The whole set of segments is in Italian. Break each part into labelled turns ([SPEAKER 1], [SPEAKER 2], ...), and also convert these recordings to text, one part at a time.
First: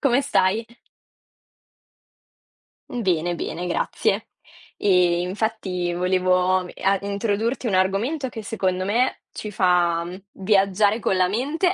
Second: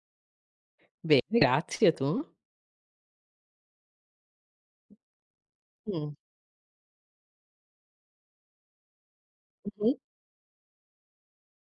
[SPEAKER 1] Come stai?
[SPEAKER 2] Bene, grazie, tu?
[SPEAKER 1] Bene, bene, grazie. E infatti
[SPEAKER 2] Mh,
[SPEAKER 1] volevo m a introdurti un argomento che secondo me ci
[SPEAKER 2] mh-mh.
[SPEAKER 1] fa, viaggiare con la mente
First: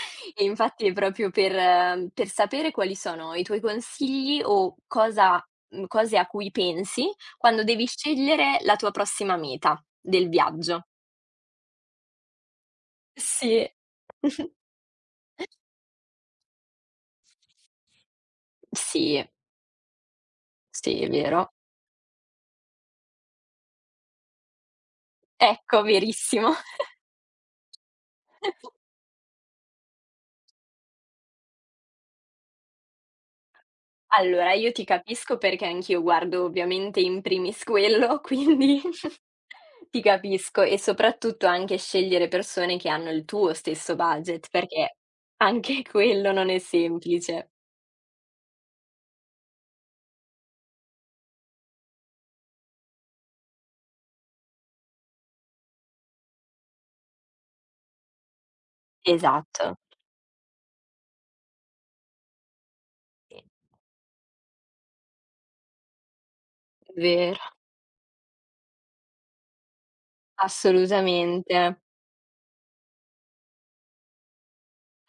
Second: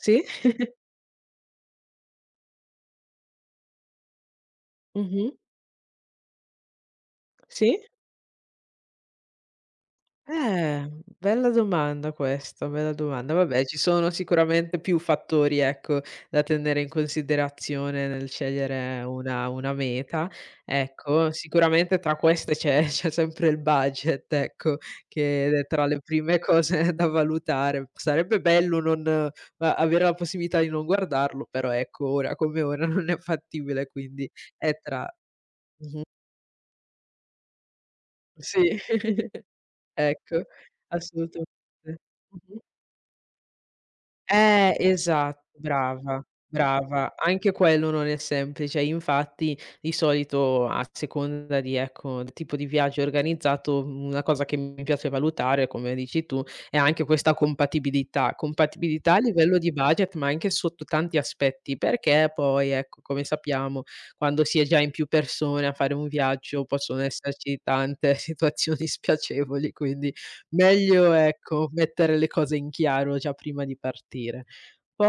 [SPEAKER 2] Sì.
[SPEAKER 1] e infatti è proprio per sapere quali sono i tuoi consigli o
[SPEAKER 2] Mh-mh.
[SPEAKER 1] cosa, cose a cui pensi quando
[SPEAKER 2] Sì?
[SPEAKER 1] devi scegliere la tua prossima meta del viaggio.
[SPEAKER 2] Eh, bella domanda questa, bella domanda. Vabbè,
[SPEAKER 1] Sì.
[SPEAKER 2] ci sono sicuramente più fattori, ecco, da tenere in considerazione nel scegliere
[SPEAKER 1] Sì,
[SPEAKER 2] una meta.
[SPEAKER 1] sì, è
[SPEAKER 2] Ecco,
[SPEAKER 1] vero.
[SPEAKER 2] sicuramente tra queste c'è c'è sempre il budget, ecco, che è
[SPEAKER 1] Ecco,
[SPEAKER 2] tra le prime
[SPEAKER 1] verissimo.
[SPEAKER 2] cose da valutare. Sarebbe bello non a avere la possibilità di non guardarlo, però ecco, ora come ora non è fattibile, quindi
[SPEAKER 1] Allora, io
[SPEAKER 2] è
[SPEAKER 1] ti
[SPEAKER 2] tra
[SPEAKER 1] capisco perché anch'io guardo ovviamente in primis quello,
[SPEAKER 2] sì,
[SPEAKER 1] quindi ti
[SPEAKER 2] ecco,
[SPEAKER 1] capisco, e soprattutto
[SPEAKER 2] assolutamente.
[SPEAKER 1] anche scegliere
[SPEAKER 2] Mh-mh.
[SPEAKER 1] persone che hanno il tuo stesso budget, perché
[SPEAKER 2] Esatto,
[SPEAKER 1] anche
[SPEAKER 2] brava,
[SPEAKER 1] quello non è
[SPEAKER 2] brava.
[SPEAKER 1] semplice.
[SPEAKER 2] Anche quello non è semplice. Infatti, di solito a seconda di ecco, del tipo di viaggio organizzato, una cosa che mi piace valutare, come dici tu, è anche questa compatibilità. Compatibilità a livello di
[SPEAKER 1] Esatto.
[SPEAKER 2] budget, ma anche sotto tanti aspetti, perché poi, ecco, come
[SPEAKER 1] Sì,
[SPEAKER 2] sappiamo, quando si è già in più persone a fare un viaggio possono
[SPEAKER 1] vero,
[SPEAKER 2] esserci tante situazioni spiacevoli, quindi meglio, ecco,
[SPEAKER 1] assolutamente.
[SPEAKER 2] mettere le cose in chiaro già prima di partire.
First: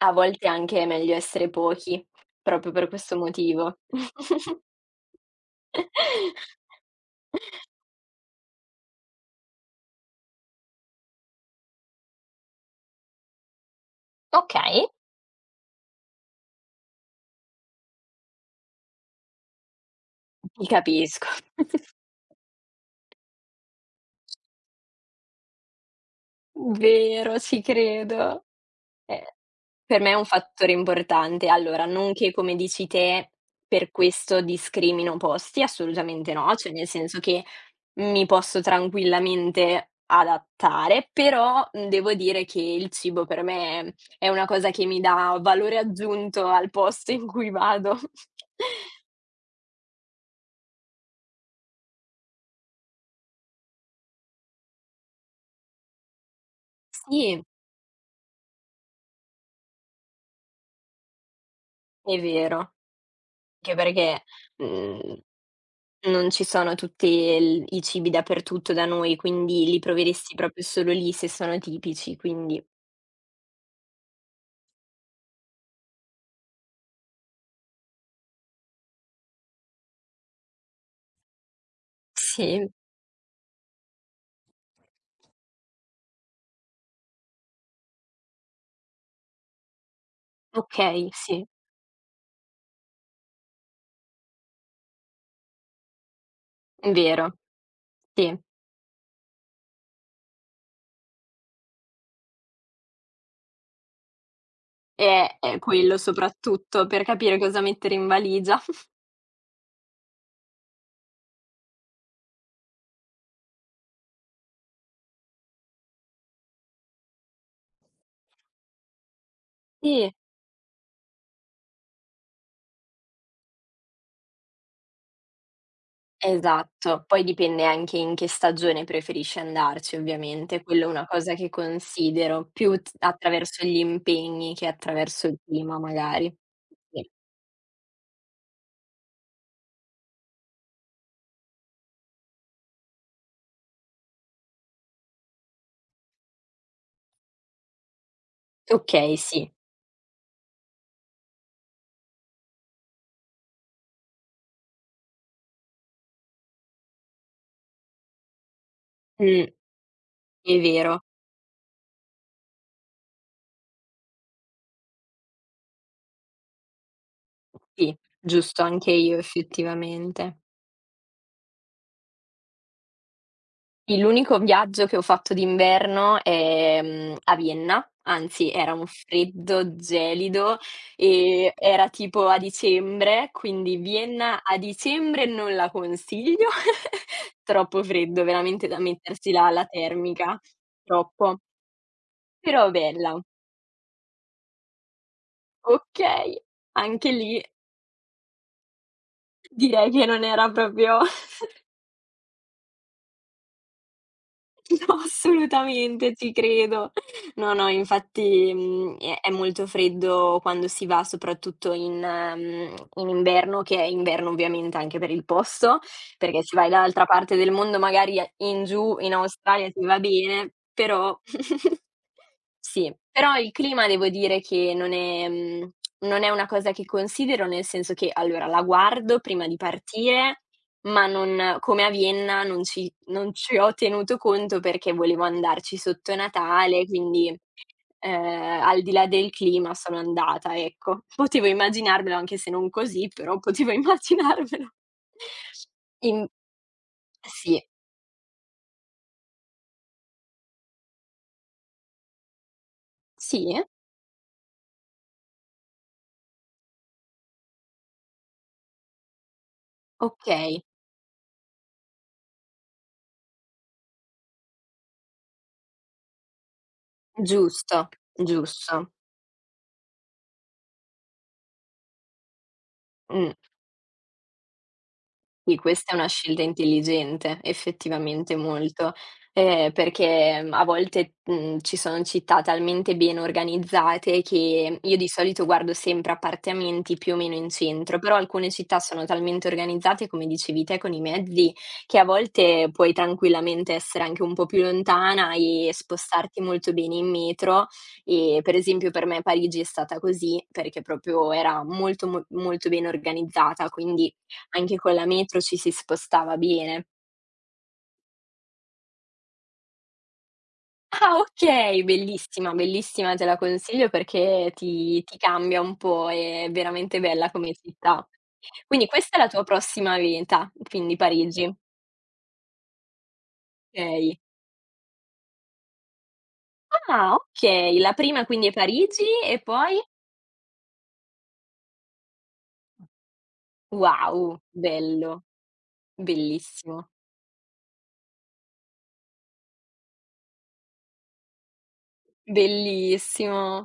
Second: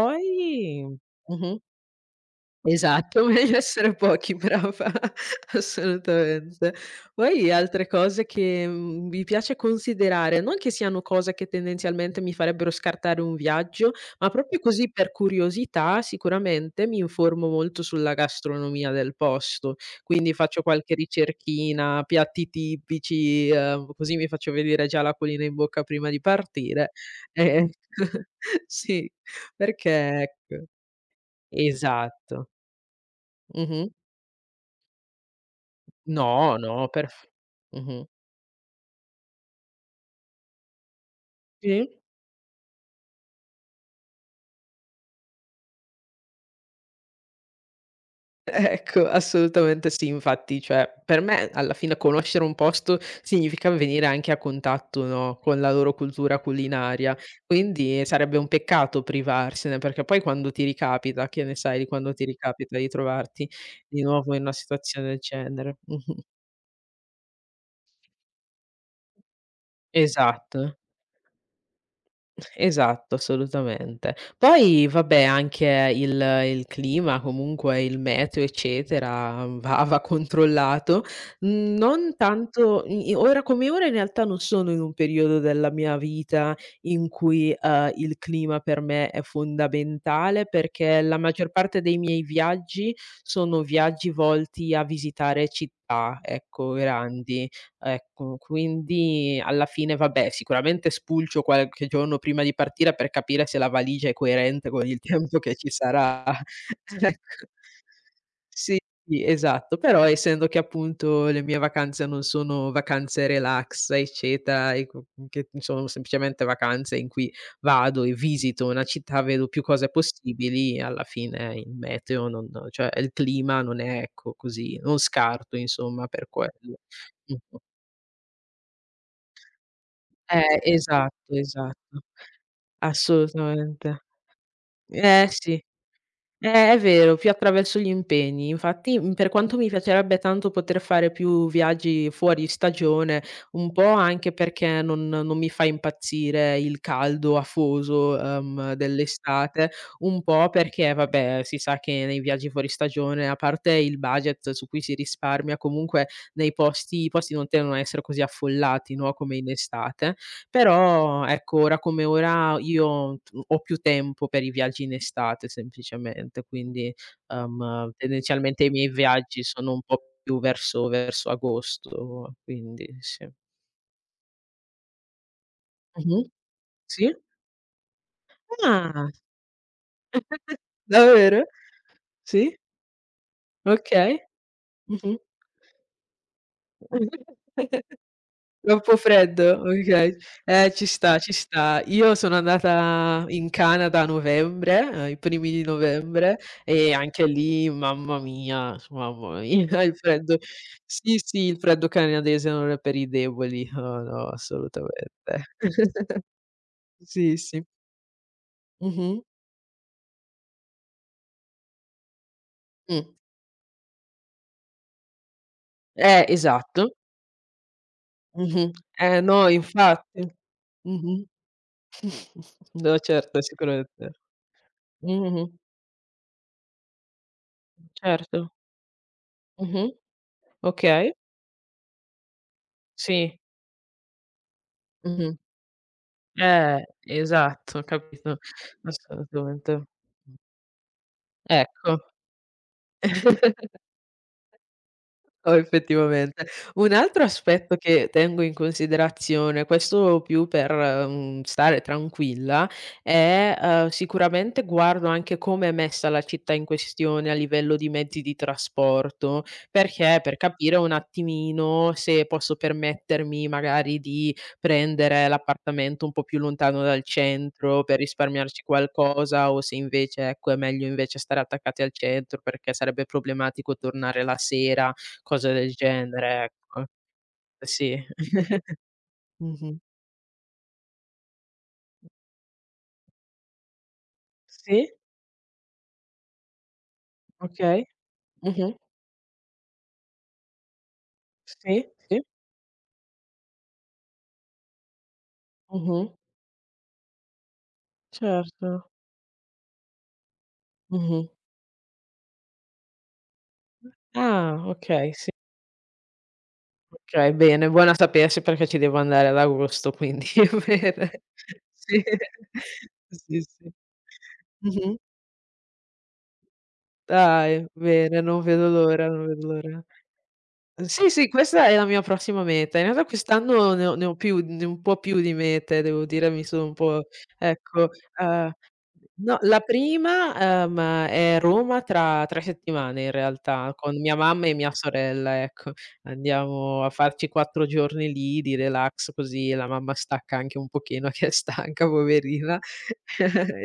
[SPEAKER 1] A volte anche è meglio essere
[SPEAKER 2] mh-mh.
[SPEAKER 1] pochi, proprio per questo
[SPEAKER 2] Esatto, meglio
[SPEAKER 1] motivo.
[SPEAKER 2] essere pochi, brava, assolutamente. Poi altre cose che, mi piace considerare, non che siano cose che tendenzialmente mi farebbero scartare un viaggio, ma proprio
[SPEAKER 1] Okay.
[SPEAKER 2] così per curiosità sicuramente mi informo molto sulla gastronomia del posto, quindi faccio
[SPEAKER 1] Ti
[SPEAKER 2] qualche
[SPEAKER 1] capisco.
[SPEAKER 2] ricerchina, piatti tipici, così mi faccio venire già l'acquolina in bocca prima di partire.
[SPEAKER 1] Vero, ci
[SPEAKER 2] Eh,
[SPEAKER 1] credo.
[SPEAKER 2] sì,
[SPEAKER 1] Eh, per me è un
[SPEAKER 2] perché ecco
[SPEAKER 1] fattore importante. Allora, non che,
[SPEAKER 2] esatto.
[SPEAKER 1] come dici te,
[SPEAKER 2] Mh-mh.
[SPEAKER 1] per questo discrimino posti, assolutamente no,
[SPEAKER 2] No,
[SPEAKER 1] cioè
[SPEAKER 2] no,
[SPEAKER 1] nel
[SPEAKER 2] per f
[SPEAKER 1] senso che
[SPEAKER 2] mh-mh.
[SPEAKER 1] mi posso tranquillamente adattare, però,
[SPEAKER 2] Sì.
[SPEAKER 1] devo dire che il cibo per me è una cosa che mi dà valore aggiunto al posto in cui vado.
[SPEAKER 2] Ecco, assolutamente sì. Infatti, cioè, per me alla fine conoscere un posto significa venire anche a contatto, no, con la loro cultura culinaria,
[SPEAKER 1] Sì,
[SPEAKER 2] quindi sarebbe un peccato privarsene, perché poi quando ti ricapita, che ne sai di quando
[SPEAKER 1] è
[SPEAKER 2] ti
[SPEAKER 1] vero,
[SPEAKER 2] ricapita di trovarti
[SPEAKER 1] anche
[SPEAKER 2] di
[SPEAKER 1] perché,
[SPEAKER 2] nuovo in una situazione del
[SPEAKER 1] mhmm
[SPEAKER 2] genere. Mh-mh.
[SPEAKER 1] non ci sono tutti il i cibi dappertutto da noi, quindi li proveresti
[SPEAKER 2] Esatto.
[SPEAKER 1] proprio solo lì se sono tipici, quindi
[SPEAKER 2] Esatto, assolutamente. Poi vabbè anche il clima, comunque il meteo, eccetera, va controllato. Non
[SPEAKER 1] sì.
[SPEAKER 2] tanto i i ora come ora in realtà non sono in un periodo della mia vita in cui, il clima per me è fondamentale, perché
[SPEAKER 1] Okay,
[SPEAKER 2] la
[SPEAKER 1] sì,
[SPEAKER 2] maggior parte dei miei viaggi sono viaggi volti a visitare città, ecco,
[SPEAKER 1] vero,
[SPEAKER 2] grandi. Ecco,
[SPEAKER 1] sì.
[SPEAKER 2] quindi alla fine vabbè, sicuramente spulcio qualche giorno prima di partire per capire se la valigia è coerente con il tempo
[SPEAKER 1] È
[SPEAKER 2] che
[SPEAKER 1] è
[SPEAKER 2] ci
[SPEAKER 1] quello
[SPEAKER 2] sarà.
[SPEAKER 1] soprattutto, per capire
[SPEAKER 2] Ecco.
[SPEAKER 1] cosa mettere in valigia.
[SPEAKER 2] Sì, sì, esatto, però essendo che appunto le mie vacanze non sono vacanze relax, eccetera, e co che sono semplicemente vacanze in cui vado e visito una città, vedo più cose
[SPEAKER 1] Sì.
[SPEAKER 2] possibili, alla fine il meteo non cioè il clima non è ecco così non scarto insomma per quello.
[SPEAKER 1] Esatto, poi
[SPEAKER 2] Mh.
[SPEAKER 1] dipende anche in che stagione preferisci andarci ovviamente, quello è una
[SPEAKER 2] Esatto,
[SPEAKER 1] cosa che
[SPEAKER 2] esatto.
[SPEAKER 1] considero, più t attraverso gli
[SPEAKER 2] Assolutamente.
[SPEAKER 1] impegni che
[SPEAKER 2] Eh
[SPEAKER 1] attraverso il
[SPEAKER 2] sì,
[SPEAKER 1] clima magari.
[SPEAKER 2] è
[SPEAKER 1] Sì.
[SPEAKER 2] vero, più attraverso gli impegni. Infatti, per quanto mi piacerebbe tanto poter fare più viaggi fuori stagione, un po' anche perché non mi fa impazzire il caldo afoso,
[SPEAKER 1] Okay, sì.
[SPEAKER 2] dell'estate, un po' perché vabbè, si sa che nei viaggi fuori stagione, a parte il budget su cui si risparmia, comunque nei posti i posti non tendono a essere così affollati, no, come
[SPEAKER 1] Mh,
[SPEAKER 2] in estate.
[SPEAKER 1] è vero.
[SPEAKER 2] Però ecco, ora come ora io t ho più tempo per i viaggi in estate semplicemente, quindi,
[SPEAKER 1] Sì, giusto,
[SPEAKER 2] tendenzialmente i miei
[SPEAKER 1] anche io
[SPEAKER 2] viaggi sono un po'
[SPEAKER 1] effettivamente.
[SPEAKER 2] più verso agosto, quindi sì.
[SPEAKER 1] Il l'unico viaggio che ho fatto d'inverno,
[SPEAKER 2] Mh-mh. Sì?
[SPEAKER 1] a Vienna, anzi era un
[SPEAKER 2] Ah,
[SPEAKER 1] freddo gelido,
[SPEAKER 2] davvero?
[SPEAKER 1] era tipo a
[SPEAKER 2] Sì?
[SPEAKER 1] dicembre, quindi
[SPEAKER 2] Okay.
[SPEAKER 1] Vienna a
[SPEAKER 2] Mh-mh.
[SPEAKER 1] dicembre non la consiglio, troppo freddo, veramente da
[SPEAKER 2] Troppo
[SPEAKER 1] mettersi la
[SPEAKER 2] freddo? Okay.
[SPEAKER 1] termica,
[SPEAKER 2] Ci sta, ci
[SPEAKER 1] troppo.
[SPEAKER 2] sta. Io sono
[SPEAKER 1] Però bella.
[SPEAKER 2] andata in Canada a novembre, i primi di novembre,
[SPEAKER 1] Okay,
[SPEAKER 2] e
[SPEAKER 1] anche
[SPEAKER 2] anche
[SPEAKER 1] lì
[SPEAKER 2] lì, mamma mia,
[SPEAKER 1] direi
[SPEAKER 2] il
[SPEAKER 1] che non
[SPEAKER 2] freddo
[SPEAKER 1] era proprio.
[SPEAKER 2] sì, sì, il freddo canadese non è per i deboli. No, no,
[SPEAKER 1] No,
[SPEAKER 2] assolutamente.
[SPEAKER 1] assolutamente, ci credo.
[SPEAKER 2] Sì,
[SPEAKER 1] No,
[SPEAKER 2] sì.
[SPEAKER 1] no, infatti,
[SPEAKER 2] Mh-mh.
[SPEAKER 1] è molto freddo quando si va, soprattutto in,
[SPEAKER 2] Mh.
[SPEAKER 1] in inverno, che è inverno ovviamente anche per il posto, perché se vai
[SPEAKER 2] Esatto.
[SPEAKER 1] dall'altra parte del mondo, magari in
[SPEAKER 2] Mh-mh.
[SPEAKER 1] giù, in
[SPEAKER 2] No,
[SPEAKER 1] Australia, ti va
[SPEAKER 2] infatti.
[SPEAKER 1] bene, però.
[SPEAKER 2] Mh-mh.
[SPEAKER 1] Sì,
[SPEAKER 2] No,
[SPEAKER 1] però
[SPEAKER 2] certo,
[SPEAKER 1] il clima devo
[SPEAKER 2] sicuramente.
[SPEAKER 1] dire che non è,
[SPEAKER 2] Mh-mh.
[SPEAKER 1] non è una cosa che considero, nel senso che
[SPEAKER 2] Certo.
[SPEAKER 1] allora la guardo prima di
[SPEAKER 2] Mh-mh.
[SPEAKER 1] partire, ma
[SPEAKER 2] Okay.
[SPEAKER 1] non, come a Vienna non
[SPEAKER 2] Sì.
[SPEAKER 1] ci ho tenuto conto perché volevo
[SPEAKER 2] Mh-mh.
[SPEAKER 1] andarci sotto Natale, quindi,
[SPEAKER 2] Esatto, capito,
[SPEAKER 1] al di là del clima
[SPEAKER 2] assolutamente.
[SPEAKER 1] sono andata, ecco. Potevo
[SPEAKER 2] Ecco.
[SPEAKER 1] immaginarmelo anche se non così, però potevo immaginarmelo.
[SPEAKER 2] Oh,
[SPEAKER 1] In
[SPEAKER 2] effettivamente. Un altro
[SPEAKER 1] Sì,
[SPEAKER 2] aspetto che tengo in considerazione, questo più per, stare tranquilla, è,
[SPEAKER 1] sì?
[SPEAKER 2] sicuramente guardo anche come è messa la città in questione a livello di mezzi di trasporto, perché per
[SPEAKER 1] Okay,
[SPEAKER 2] capire un attimino se posso permettermi magari di prendere l'appartamento un po' più lontano dal centro
[SPEAKER 1] giusto,
[SPEAKER 2] per risparmiarci
[SPEAKER 1] giusto.
[SPEAKER 2] qualcosa o se invece, ecco, è meglio invece stare attaccati al centro perché sarebbe
[SPEAKER 1] Mh.
[SPEAKER 2] problematico tornare la sera. Cose
[SPEAKER 1] Sì,
[SPEAKER 2] del
[SPEAKER 1] questa è una scelta
[SPEAKER 2] genere, ecco.
[SPEAKER 1] intelligente,
[SPEAKER 2] Sì.
[SPEAKER 1] effettivamente molto,
[SPEAKER 2] Mh-mh.
[SPEAKER 1] perché, a volte, ci sono città talmente ben organizzate che
[SPEAKER 2] Sì.
[SPEAKER 1] io di solito guardo sempre appartamenti più o meno in
[SPEAKER 2] Okay.
[SPEAKER 1] centro, però alcune
[SPEAKER 2] Mh-mh.
[SPEAKER 1] città sono talmente organizzate, come dicevi te, con i mezzi,
[SPEAKER 2] Sì,
[SPEAKER 1] che a
[SPEAKER 2] sì.
[SPEAKER 1] volte puoi tranquillamente essere anche un po' più lontana e
[SPEAKER 2] Mh-mh.
[SPEAKER 1] spostarti molto bene in metro. Per
[SPEAKER 2] Certo.
[SPEAKER 1] esempio per me Parigi è stata così, perché
[SPEAKER 2] Mh-mh.
[SPEAKER 1] proprio era molto, mo molto ben organizzata, quindi
[SPEAKER 2] Ah,
[SPEAKER 1] anche con la
[SPEAKER 2] okay, sì.
[SPEAKER 1] metro ci si spostava bene.
[SPEAKER 2] Okay, bene, buono a sapersi perché ci devo andare ad agosto, quindi
[SPEAKER 1] Ah
[SPEAKER 2] bene.
[SPEAKER 1] okay,
[SPEAKER 2] Sì,
[SPEAKER 1] bellissima, bellissima, te la
[SPEAKER 2] sì, sì.
[SPEAKER 1] consiglio perché
[SPEAKER 2] Mh-mh.
[SPEAKER 1] ti cambia un po', è veramente bella
[SPEAKER 2] Dai,
[SPEAKER 1] come città.
[SPEAKER 2] bene, non vedo
[SPEAKER 1] Quindi
[SPEAKER 2] l'ora,
[SPEAKER 1] questa è
[SPEAKER 2] non
[SPEAKER 1] la tua
[SPEAKER 2] vedo l'ora.
[SPEAKER 1] prossima meta, quindi
[SPEAKER 2] Sì, sì,
[SPEAKER 1] Parigi,
[SPEAKER 2] questa è la mia prossima meta. In realtà quest'anno ne ho
[SPEAKER 1] okay.
[SPEAKER 2] più ne un po' più di mete, devo dire, mi sono un po'
[SPEAKER 1] Ah okay,
[SPEAKER 2] ecco,
[SPEAKER 1] la prima quindi
[SPEAKER 2] uhm,
[SPEAKER 1] è Parigi
[SPEAKER 2] no,
[SPEAKER 1] e
[SPEAKER 2] la
[SPEAKER 1] poi?
[SPEAKER 2] prima, è Roma tra 3 settimane in realtà, con mia
[SPEAKER 1] Wow,
[SPEAKER 2] mamma e mia
[SPEAKER 1] bello,
[SPEAKER 2] sorella, ecco. Andiamo
[SPEAKER 1] bellissimo,
[SPEAKER 2] a farci 4 giorni lì di relax, così la mamma stacca anche un pochino che è stanca poverina.
[SPEAKER 1] bellissimo.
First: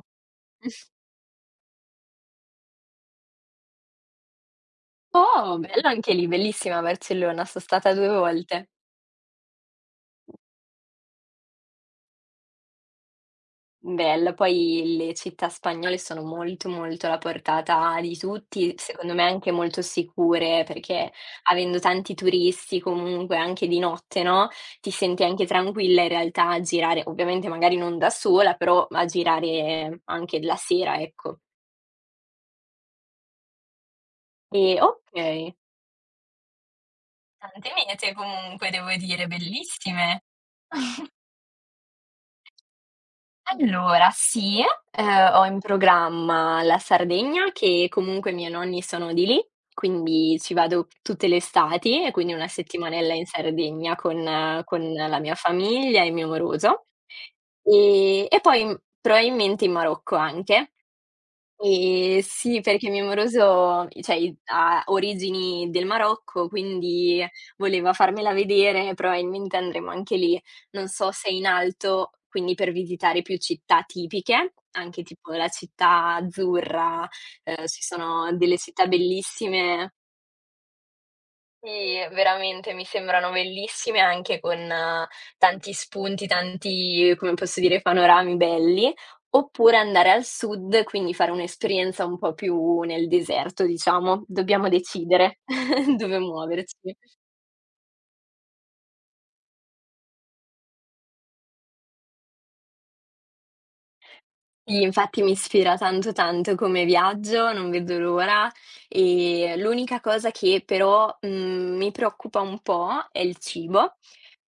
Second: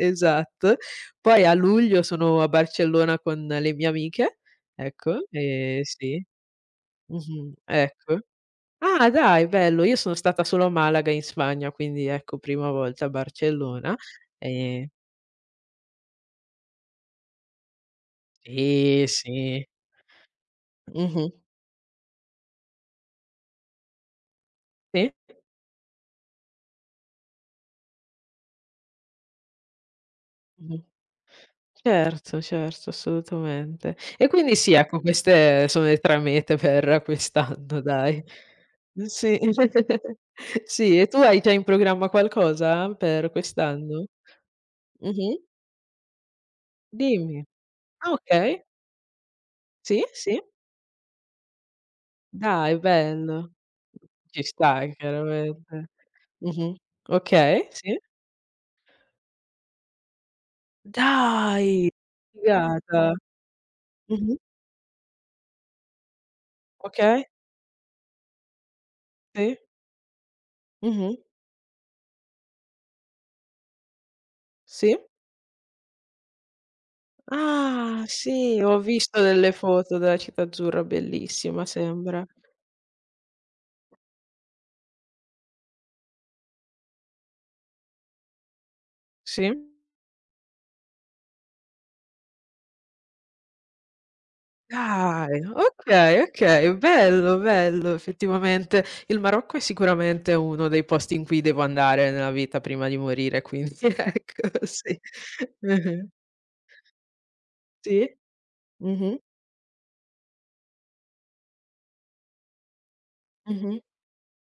[SPEAKER 2] Poi a luglio sono a Barcellona con le mie amiche, ecco,
[SPEAKER 1] Oh, bello anche
[SPEAKER 2] sì.
[SPEAKER 1] lì, bellissima Barcellona,
[SPEAKER 2] Mh-mh,
[SPEAKER 1] so' stata 2
[SPEAKER 2] ecco.
[SPEAKER 1] volte.
[SPEAKER 2] Ah dai, bello. Io sono stata solo a Malaga in Spagna, quindi ecco, prima volta a Barcellona.
[SPEAKER 1] Bello,
[SPEAKER 2] Ehm
[SPEAKER 1] poi le città spagnole sono molto, molto alla portata di tutti,
[SPEAKER 2] sì,
[SPEAKER 1] secondo me anche
[SPEAKER 2] sì.
[SPEAKER 1] molto sicure, perché
[SPEAKER 2] Mh-mh.
[SPEAKER 1] avendo tanti turisti comunque anche di notte, no, ti
[SPEAKER 2] Sì.
[SPEAKER 1] senti anche tranquilla in realtà a girare, ovviamente magari non da sola, però a girare anche la
[SPEAKER 2] Mh-mh.
[SPEAKER 1] sera, ecco.
[SPEAKER 2] Certo, certo, assolutamente. E quindi
[SPEAKER 1] E
[SPEAKER 2] sì, ecco,
[SPEAKER 1] okay,
[SPEAKER 2] queste sono le 3 mete per
[SPEAKER 1] tante
[SPEAKER 2] quest'anno,
[SPEAKER 1] mete
[SPEAKER 2] dai.
[SPEAKER 1] comunque devo dire,
[SPEAKER 2] Sì.
[SPEAKER 1] bellissime.
[SPEAKER 2] Sì, e tu hai già in programma qualcosa per quest'anno?
[SPEAKER 1] Allora sì,
[SPEAKER 2] Mh-mh.
[SPEAKER 1] ho in programma la
[SPEAKER 2] Dimmi.
[SPEAKER 1] Sardegna, che
[SPEAKER 2] Ah,
[SPEAKER 1] comunque i miei
[SPEAKER 2] okay.
[SPEAKER 1] nonni sono di lì,
[SPEAKER 2] Sì,
[SPEAKER 1] quindi
[SPEAKER 2] sì.
[SPEAKER 1] ci vado tutte le estati, e quindi una
[SPEAKER 2] Dai,
[SPEAKER 1] settimanella in
[SPEAKER 2] bello.
[SPEAKER 1] Sardegna con,
[SPEAKER 2] Ci sta
[SPEAKER 1] con la mia
[SPEAKER 2] chiaramente.
[SPEAKER 1] famiglia e il mio
[SPEAKER 2] Mh-mh.
[SPEAKER 1] moroso.
[SPEAKER 2] Okay, sì.
[SPEAKER 1] E poi m probabilmente in Marocco anche.
[SPEAKER 2] Dai!
[SPEAKER 1] Sì, perché mio
[SPEAKER 2] Figata.
[SPEAKER 1] moroso, i cioè i
[SPEAKER 2] Mh-mh.
[SPEAKER 1] ha origini del Marocco,
[SPEAKER 2] Okay,
[SPEAKER 1] quindi voleva farmela vedere, probabilmente
[SPEAKER 2] sì.
[SPEAKER 1] andremo anche lì. Non so
[SPEAKER 2] Mh-mh.
[SPEAKER 1] se in alto, quindi per visitare più città tipiche,
[SPEAKER 2] Sì.
[SPEAKER 1] anche tipo la città azzurra, ci
[SPEAKER 2] Ah,
[SPEAKER 1] sono delle
[SPEAKER 2] sì, ho
[SPEAKER 1] città
[SPEAKER 2] visto delle
[SPEAKER 1] bellissime,
[SPEAKER 2] foto della città azzurra, bellissima
[SPEAKER 1] sì,
[SPEAKER 2] sembra.
[SPEAKER 1] veramente mi sembrano bellissime, anche con, tanti spunti, tanti, come posso dire, panorami belli,
[SPEAKER 2] Sì.
[SPEAKER 1] oppure andare al sud, quindi fare un'esperienza un po' più nel deserto, diciamo. Dobbiamo decidere
[SPEAKER 2] Dai,
[SPEAKER 1] dove
[SPEAKER 2] okay, okay,
[SPEAKER 1] muoverci.
[SPEAKER 2] bello, bello effettivamente. Il Marocco è sicuramente uno dei posti in cui devo andare nella vita prima di morire, quindi ecco,
[SPEAKER 1] Sì,
[SPEAKER 2] sì.
[SPEAKER 1] infatti mi ispira
[SPEAKER 2] Mh-mh.
[SPEAKER 1] tanto, tanto come viaggio, non vedo
[SPEAKER 2] Sì.
[SPEAKER 1] l'ora.
[SPEAKER 2] Mh-mh,
[SPEAKER 1] E l'unica cosa che però, mi preoccupa un po' è il
[SPEAKER 2] mh-mh.
[SPEAKER 1] cibo,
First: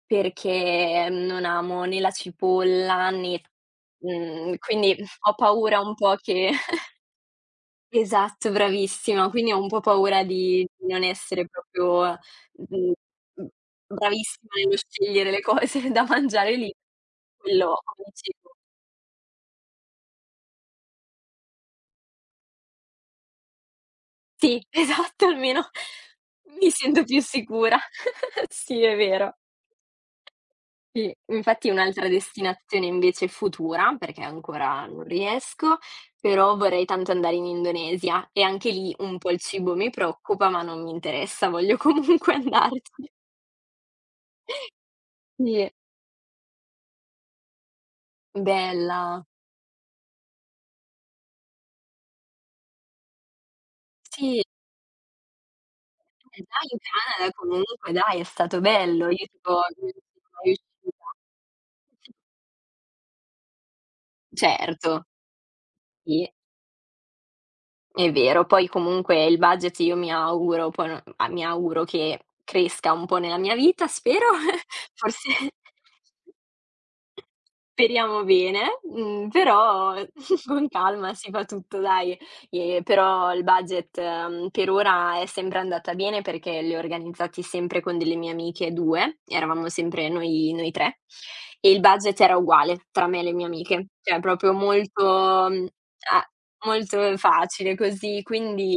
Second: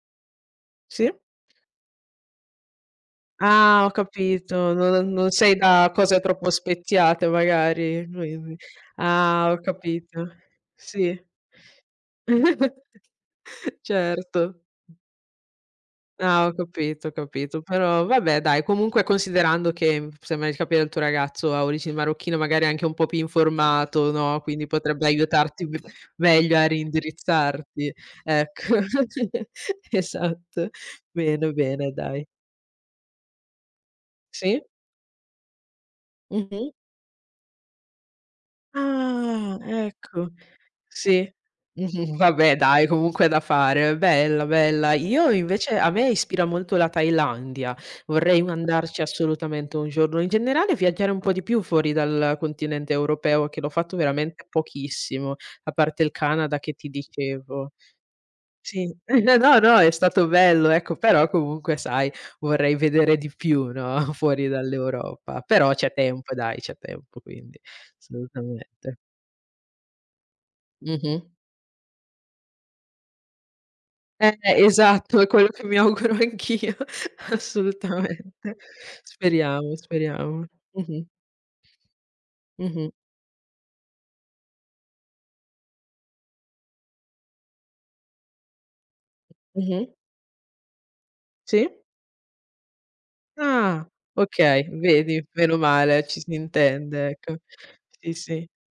[SPEAKER 1] perché
[SPEAKER 2] Sì?
[SPEAKER 1] non amo né la cipolla né,
[SPEAKER 2] Ah, ho capito,
[SPEAKER 1] quindi
[SPEAKER 2] non
[SPEAKER 1] ho
[SPEAKER 2] sei
[SPEAKER 1] paura
[SPEAKER 2] da
[SPEAKER 1] un po'
[SPEAKER 2] cose troppo
[SPEAKER 1] che
[SPEAKER 2] speziate magari,
[SPEAKER 1] esatto,
[SPEAKER 2] quindi.
[SPEAKER 1] bravissima.
[SPEAKER 2] Ah,
[SPEAKER 1] Quindi
[SPEAKER 2] ho
[SPEAKER 1] ho un po' paura
[SPEAKER 2] capito.
[SPEAKER 1] di non
[SPEAKER 2] Sì.
[SPEAKER 1] essere proprio, mhmm, mhmm, bravissima
[SPEAKER 2] Certo.
[SPEAKER 1] nello scegliere le cose da
[SPEAKER 2] Ah, ho
[SPEAKER 1] mangiare lì.
[SPEAKER 2] capito, ho capito.
[SPEAKER 1] Quello
[SPEAKER 2] Però
[SPEAKER 1] come
[SPEAKER 2] vabbè
[SPEAKER 1] dicevo,
[SPEAKER 2] dai, comunque considerando che, sembra di capire il tuo ragazzo ha origini marocchine, magari è anche un po' più informato, no,
[SPEAKER 1] sì,
[SPEAKER 2] quindi potrebbe
[SPEAKER 1] esatto,
[SPEAKER 2] aiutarti
[SPEAKER 1] almeno
[SPEAKER 2] m meglio a
[SPEAKER 1] mi sento più sicura.
[SPEAKER 2] reindirizzarti. Ecco.
[SPEAKER 1] Sì, è vero.
[SPEAKER 2] Esatto.
[SPEAKER 1] Sì,
[SPEAKER 2] Bene,
[SPEAKER 1] infatti
[SPEAKER 2] bene
[SPEAKER 1] un'altra
[SPEAKER 2] dai.
[SPEAKER 1] destinazione invece futura, perché
[SPEAKER 2] Sì?
[SPEAKER 1] ancora non riesco, però
[SPEAKER 2] Mh-mh.
[SPEAKER 1] vorrei tanto andare in Indonesia, e anche lì un po' il
[SPEAKER 2] Ah,
[SPEAKER 1] cibo mi
[SPEAKER 2] ecco.
[SPEAKER 1] preoccupa, ma non mi
[SPEAKER 2] Sì.
[SPEAKER 1] interessa, voglio
[SPEAKER 2] Mh-mh,
[SPEAKER 1] comunque
[SPEAKER 2] vabbè dai,
[SPEAKER 1] andarci.
[SPEAKER 2] comunque è da fare. Bella, bella. Io
[SPEAKER 1] Sì,
[SPEAKER 2] invece a me ispira molto la Thailandia, vorrei andarci
[SPEAKER 1] bella.
[SPEAKER 2] assolutamente un giorno. In generale viaggiare un po' di più fuori dal continente europeo, che l'ho fatto
[SPEAKER 1] Sì,
[SPEAKER 2] veramente pochissimo, a parte il Canada
[SPEAKER 1] già
[SPEAKER 2] che
[SPEAKER 1] in
[SPEAKER 2] ti
[SPEAKER 1] Canada
[SPEAKER 2] dicevo.
[SPEAKER 1] comunque dai, è stato
[SPEAKER 2] Sì.
[SPEAKER 1] bello, io tipo
[SPEAKER 2] No, no, è
[SPEAKER 1] non ci
[SPEAKER 2] stato
[SPEAKER 1] sono
[SPEAKER 2] bello, ecco,
[SPEAKER 1] riuscita.
[SPEAKER 2] però comunque sai, vorrei vedere di più, no, fuori
[SPEAKER 1] Certo,
[SPEAKER 2] dall'Europa. Però c'è
[SPEAKER 1] sì,
[SPEAKER 2] tempo dai, c'è tempo, quindi
[SPEAKER 1] è vero. Poi
[SPEAKER 2] assolutamente.
[SPEAKER 1] comunque il budget io mi auguro, poi no
[SPEAKER 2] Mh-mh.
[SPEAKER 1] a mi auguro che cresca un po' nella mia vita, spero,
[SPEAKER 2] Eh, esatto, è
[SPEAKER 1] forse.
[SPEAKER 2] quello che mi auguro anch'io,
[SPEAKER 1] Speriamo
[SPEAKER 2] assolutamente.
[SPEAKER 1] bene,
[SPEAKER 2] Speriamo,
[SPEAKER 1] però
[SPEAKER 2] speriamo.
[SPEAKER 1] con
[SPEAKER 2] Mh-mh,
[SPEAKER 1] calma si fa tutto dai.
[SPEAKER 2] mh-mh,
[SPEAKER 1] Però il budget, per ora è sempre andata bene perché li ho organizzati sempre con delle mie amiche 2, eravamo
[SPEAKER 2] mh-mh.
[SPEAKER 1] sempre noi 3,
[SPEAKER 2] Sì?
[SPEAKER 1] e il budget era uguale tra me e le mie
[SPEAKER 2] Ah,
[SPEAKER 1] amiche, cioè proprio
[SPEAKER 2] okay,
[SPEAKER 1] molto,
[SPEAKER 2] vedi, meno
[SPEAKER 1] mhmm,
[SPEAKER 2] male, ci
[SPEAKER 1] a
[SPEAKER 2] si intende,
[SPEAKER 1] molto
[SPEAKER 2] ecco.
[SPEAKER 1] facile
[SPEAKER 2] Sì,
[SPEAKER 1] così,
[SPEAKER 2] sì.
[SPEAKER 1] quindi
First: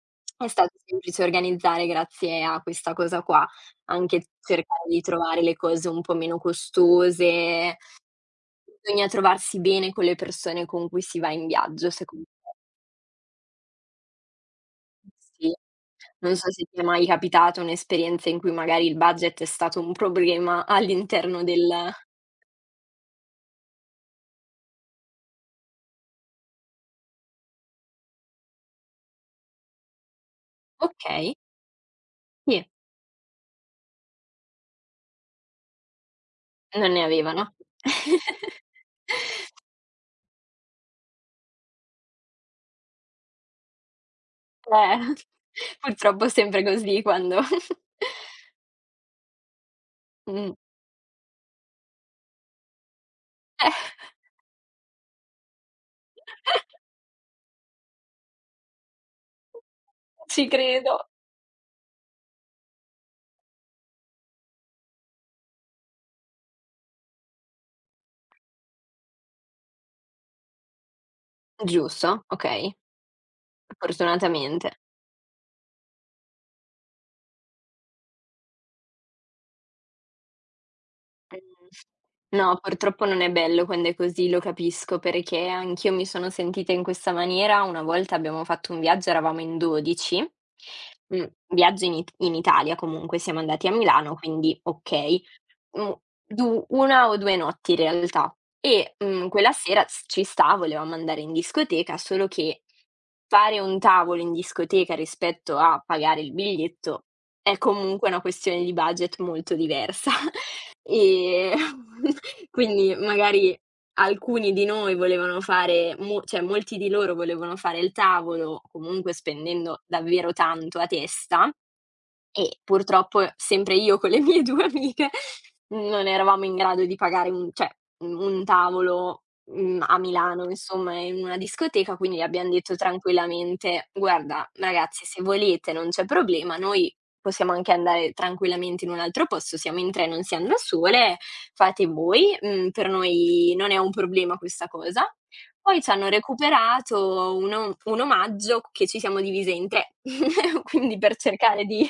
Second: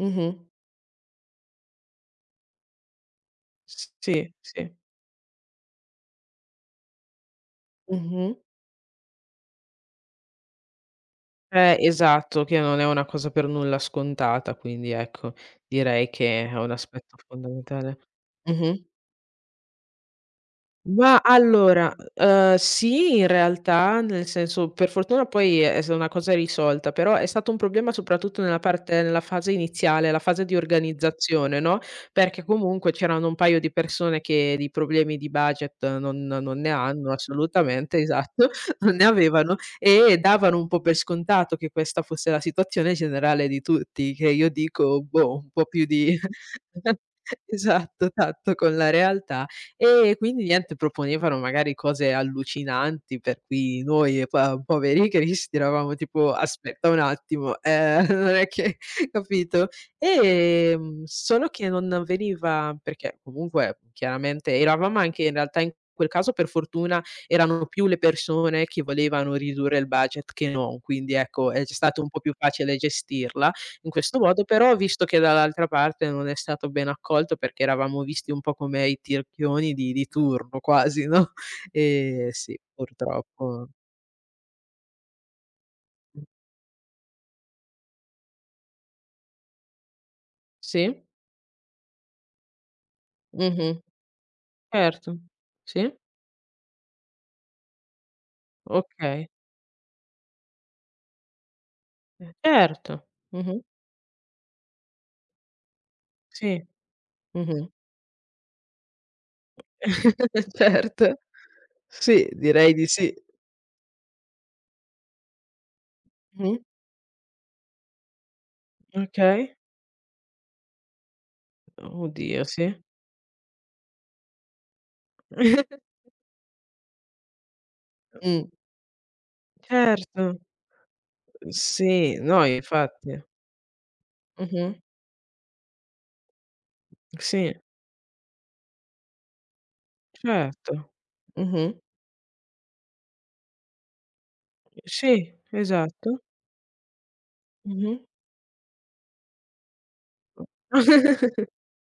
[SPEAKER 2] Mh-mh.
[SPEAKER 1] è stato semplice organizzare grazie a questa cosa qua.
[SPEAKER 2] S
[SPEAKER 1] Anche
[SPEAKER 2] sì, sì.
[SPEAKER 1] cercare di trovare le cose un po' meno costose.
[SPEAKER 2] Mh-mh.
[SPEAKER 1] Bisogna trovarsi bene con le persone con cui si va in viaggio, secondo
[SPEAKER 2] Esatto,
[SPEAKER 1] me,
[SPEAKER 2] che non è una cosa per nulla scontata, quindi ecco,
[SPEAKER 1] sì.
[SPEAKER 2] direi
[SPEAKER 1] Non
[SPEAKER 2] che
[SPEAKER 1] so
[SPEAKER 2] è
[SPEAKER 1] se
[SPEAKER 2] un
[SPEAKER 1] ti è mai
[SPEAKER 2] aspetto
[SPEAKER 1] capitata
[SPEAKER 2] fondamentale.
[SPEAKER 1] un'esperienza in cui
[SPEAKER 2] Mh-mh.
[SPEAKER 1] magari il budget è stato un problema
[SPEAKER 2] Ma
[SPEAKER 1] all'interno
[SPEAKER 2] allora,
[SPEAKER 1] del.
[SPEAKER 2] sì in realtà, nel senso per fortuna poi è s una cosa risolta, però è stato un problema soprattutto nella fase iniziale, la fase di
[SPEAKER 1] Okay,
[SPEAKER 2] organizzazione, no, perché
[SPEAKER 1] sì,
[SPEAKER 2] comunque c'erano un paio di persone che di problemi di budget non ne
[SPEAKER 1] non ne
[SPEAKER 2] hanno
[SPEAKER 1] avevano.
[SPEAKER 2] assolutamente, esatto, non ne avevano e davano un po' per scontato che questa fosse la situazione generale di tutti, che io dico:
[SPEAKER 1] Eh,
[SPEAKER 2] "Boh, un po' più di"
[SPEAKER 1] purtroppo è sempre così quando.
[SPEAKER 2] esatto, tatto con la realtà. E quindi
[SPEAKER 1] Mh,
[SPEAKER 2] niente, proponevano magari cose allucinanti, per cui
[SPEAKER 1] eh,
[SPEAKER 2] noi pa poveri cristi eravamo tipo: "Aspetta un attimo, non è che" capito?
[SPEAKER 1] ci credo.
[SPEAKER 2] Solo che non veniva perché comunque chiaramente eravamo anche in realtà in quel caso per fortuna erano più le persone che volevano ridurre il budget che non, quindi ecco, è c stato un po'
[SPEAKER 1] Giusto,
[SPEAKER 2] più facile
[SPEAKER 1] okay,
[SPEAKER 2] gestirla in questo modo, però
[SPEAKER 1] fortunatamente.
[SPEAKER 2] ho visto che dall'altra parte non è stato ben accolto perché eravamo visti un po' come i tirchioni di turno quasi, no,
[SPEAKER 1] Mh.
[SPEAKER 2] sì,
[SPEAKER 1] No, purtroppo non è bello
[SPEAKER 2] purtroppo.
[SPEAKER 1] quando è così, lo capisco, perché anch'io mi sono sentita in questa maniera. Una volta abbiamo fatto un viaggio, eravamo in 12,
[SPEAKER 2] Sì,
[SPEAKER 1] mhmm, viaggio in Italia comunque, siamo andati a
[SPEAKER 2] mh-mh,
[SPEAKER 1] Milano, quindi
[SPEAKER 2] certo.
[SPEAKER 1] okay.
[SPEAKER 2] Sì,
[SPEAKER 1] Mhmm, du 1 o 2 notti in realtà, e,
[SPEAKER 2] okay.
[SPEAKER 1] quella sera s ci sta, volevamo andare in discoteca, solo che
[SPEAKER 2] Certo. Mh-mh.
[SPEAKER 1] fare un tavolo in discoteca rispetto a pagare il
[SPEAKER 2] Sì.
[SPEAKER 1] biglietto è
[SPEAKER 2] Mh-mh.
[SPEAKER 1] comunque una questione di budget molto diversa.
[SPEAKER 2] Certo.
[SPEAKER 1] E,
[SPEAKER 2] Sì, direi di
[SPEAKER 1] quindi
[SPEAKER 2] sì.
[SPEAKER 1] magari alcuni di noi volevano fare, mo cioè
[SPEAKER 2] Mh,
[SPEAKER 1] molti di loro volevano fare il tavolo, comunque
[SPEAKER 2] okay.
[SPEAKER 1] spendendo davvero tanto a testa,
[SPEAKER 2] Oddio,
[SPEAKER 1] e
[SPEAKER 2] sì.
[SPEAKER 1] purtroppo sempre io con le mie 2 amiche non eravamo in grado di pagare un cioè,
[SPEAKER 2] Mh,
[SPEAKER 1] un tavolo, a
[SPEAKER 2] certo.
[SPEAKER 1] Milano insomma in una discoteca,
[SPEAKER 2] Sì,
[SPEAKER 1] quindi
[SPEAKER 2] no
[SPEAKER 1] abbiam detto
[SPEAKER 2] infatti.
[SPEAKER 1] tranquillamente: "Guarda
[SPEAKER 2] Mh-mh.
[SPEAKER 1] ragazzi, se volete non c'è problema, noi possiamo
[SPEAKER 2] Sì.
[SPEAKER 1] anche andare tranquillamente in un altro posto, siamo in 3, non siamo da
[SPEAKER 2] Certo.
[SPEAKER 1] sole,
[SPEAKER 2] Mh-mh.
[SPEAKER 1] fate voi, per noi non è un problema questa cosa".
[SPEAKER 2] Sì,
[SPEAKER 1] Poi c'hanno
[SPEAKER 2] esatto.
[SPEAKER 1] recuperato
[SPEAKER 2] Mh-mh.
[SPEAKER 1] un omaggio che ci siamo divise in 3, quindi per
[SPEAKER 2] Mh.
[SPEAKER 1] cercare di,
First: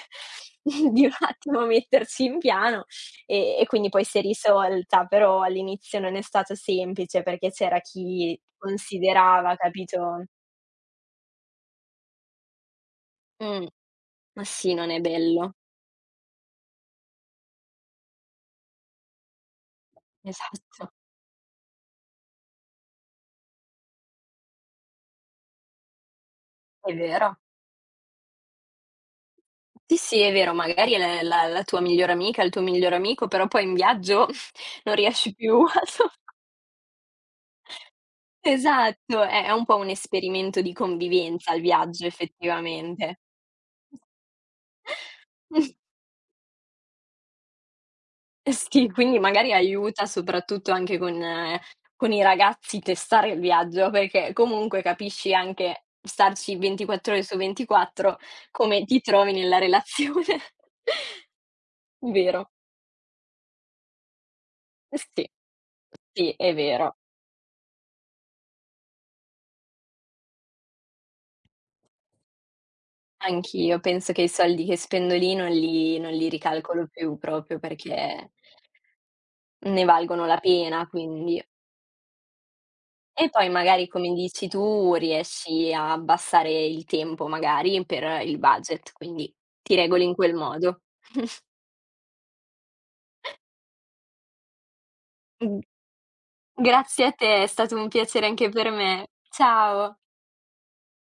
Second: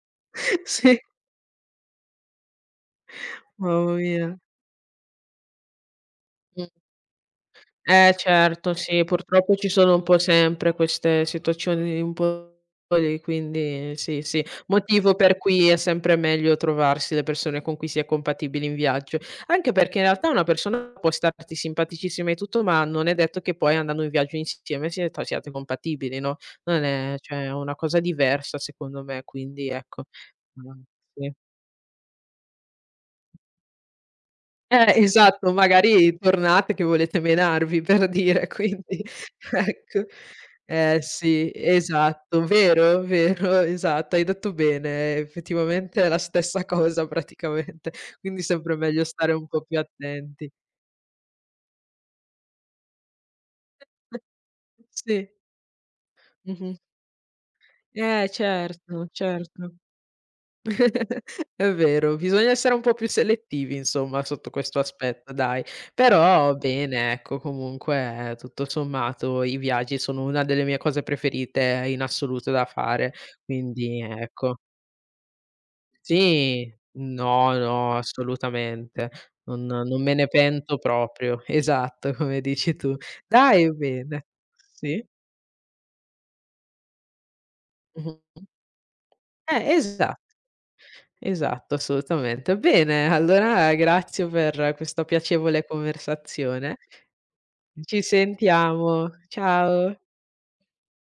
[SPEAKER 2] Sì.
[SPEAKER 1] un attimo, metterci in piano, e quindi
[SPEAKER 2] Mamma
[SPEAKER 1] poi si è
[SPEAKER 2] mia.
[SPEAKER 1] risolta, però all'inizio non è stato
[SPEAKER 2] Mh.
[SPEAKER 1] semplice perché c'era
[SPEAKER 2] Eh
[SPEAKER 1] chi
[SPEAKER 2] certo, sì, purtroppo
[SPEAKER 1] considerava,
[SPEAKER 2] ci sono un po'
[SPEAKER 1] capito,
[SPEAKER 2] sempre queste situazioni un po' lì,
[SPEAKER 1] mh,
[SPEAKER 2] quindi sì, sì.
[SPEAKER 1] ma sì, non è
[SPEAKER 2] Motivo per
[SPEAKER 1] bello.
[SPEAKER 2] cui è sempre meglio trovarsi le persone con cui si è compatibili in viaggio, anche perché in realtà una
[SPEAKER 1] Esatto,
[SPEAKER 2] persona può starti simpaticissima e tutto, ma non è detto che poi andando in viaggio insieme siete siate compatibili, no, non
[SPEAKER 1] è
[SPEAKER 2] è
[SPEAKER 1] vero.
[SPEAKER 2] cioè è una cosa diversa secondo me, quindi
[SPEAKER 1] Sì,
[SPEAKER 2] ecco.
[SPEAKER 1] sì, è vero,
[SPEAKER 2] Mh,
[SPEAKER 1] magari è la
[SPEAKER 2] sì.
[SPEAKER 1] la la tua migliore amica, il tuo migliore amico, però poi in viaggio non riesci
[SPEAKER 2] Esatto,
[SPEAKER 1] più a so
[SPEAKER 2] magari tornate che volete menarvi per dire, quindi
[SPEAKER 1] esatto, è è un po' un
[SPEAKER 2] ecco.
[SPEAKER 1] esperimento di
[SPEAKER 2] Eh sì,
[SPEAKER 1] convivenza il viaggio
[SPEAKER 2] esatto, vero,
[SPEAKER 1] effettivamente.
[SPEAKER 2] vero, esatto, hai detto bene, effettivamente è la stessa cosa praticamente, quindi
[SPEAKER 1] Eh
[SPEAKER 2] sempre
[SPEAKER 1] sì,
[SPEAKER 2] meglio
[SPEAKER 1] quindi
[SPEAKER 2] stare un
[SPEAKER 1] magari
[SPEAKER 2] po' più
[SPEAKER 1] aiuta,
[SPEAKER 2] attenti.
[SPEAKER 1] soprattutto anche con, con i ragazzi testare il viaggio, perché comunque
[SPEAKER 2] Sì,
[SPEAKER 1] capisci anche starci
[SPEAKER 2] mh-mh.
[SPEAKER 1] 24 ore su 24
[SPEAKER 2] Eh
[SPEAKER 1] come ti
[SPEAKER 2] certo,
[SPEAKER 1] trovi nella
[SPEAKER 2] certo.
[SPEAKER 1] relazione.
[SPEAKER 2] È vero, bisogna
[SPEAKER 1] Vero,
[SPEAKER 2] essere un po' più selettivi insomma sotto questo
[SPEAKER 1] eh sì.
[SPEAKER 2] aspetto dai,
[SPEAKER 1] Sì, è
[SPEAKER 2] però
[SPEAKER 1] vero.
[SPEAKER 2] bene ecco comunque tutto sommato i viaggi sono una delle mie cose preferite in assoluto da fare,
[SPEAKER 1] Anch'io
[SPEAKER 2] quindi
[SPEAKER 1] penso che i
[SPEAKER 2] ecco.
[SPEAKER 1] soldi che spendo lì non li
[SPEAKER 2] Sì,
[SPEAKER 1] ricalcolo più,
[SPEAKER 2] no,
[SPEAKER 1] proprio
[SPEAKER 2] no,
[SPEAKER 1] perché
[SPEAKER 2] assolutamente, non
[SPEAKER 1] ne
[SPEAKER 2] non me ne
[SPEAKER 1] valgono la
[SPEAKER 2] pento
[SPEAKER 1] pena,
[SPEAKER 2] proprio,
[SPEAKER 1] quindi.
[SPEAKER 2] esatto come dici tu.
[SPEAKER 1] E poi
[SPEAKER 2] Dai
[SPEAKER 1] magari, come
[SPEAKER 2] bene.
[SPEAKER 1] dici tu,
[SPEAKER 2] Sì.
[SPEAKER 1] riesci a abbassare il tempo magari per il
[SPEAKER 2] Mh-mh.
[SPEAKER 1] budget, quindi
[SPEAKER 2] Eh,
[SPEAKER 1] ti regoli in
[SPEAKER 2] esa
[SPEAKER 1] quel modo.
[SPEAKER 2] Esatto, assolutamente. Bene, allora grazie per questa
[SPEAKER 1] Mh,
[SPEAKER 2] piacevole conversazione.
[SPEAKER 1] grazie a te, è stato un
[SPEAKER 2] Ci
[SPEAKER 1] piacere anche per me.
[SPEAKER 2] sentiamo. Ciao.
[SPEAKER 1] Ciao.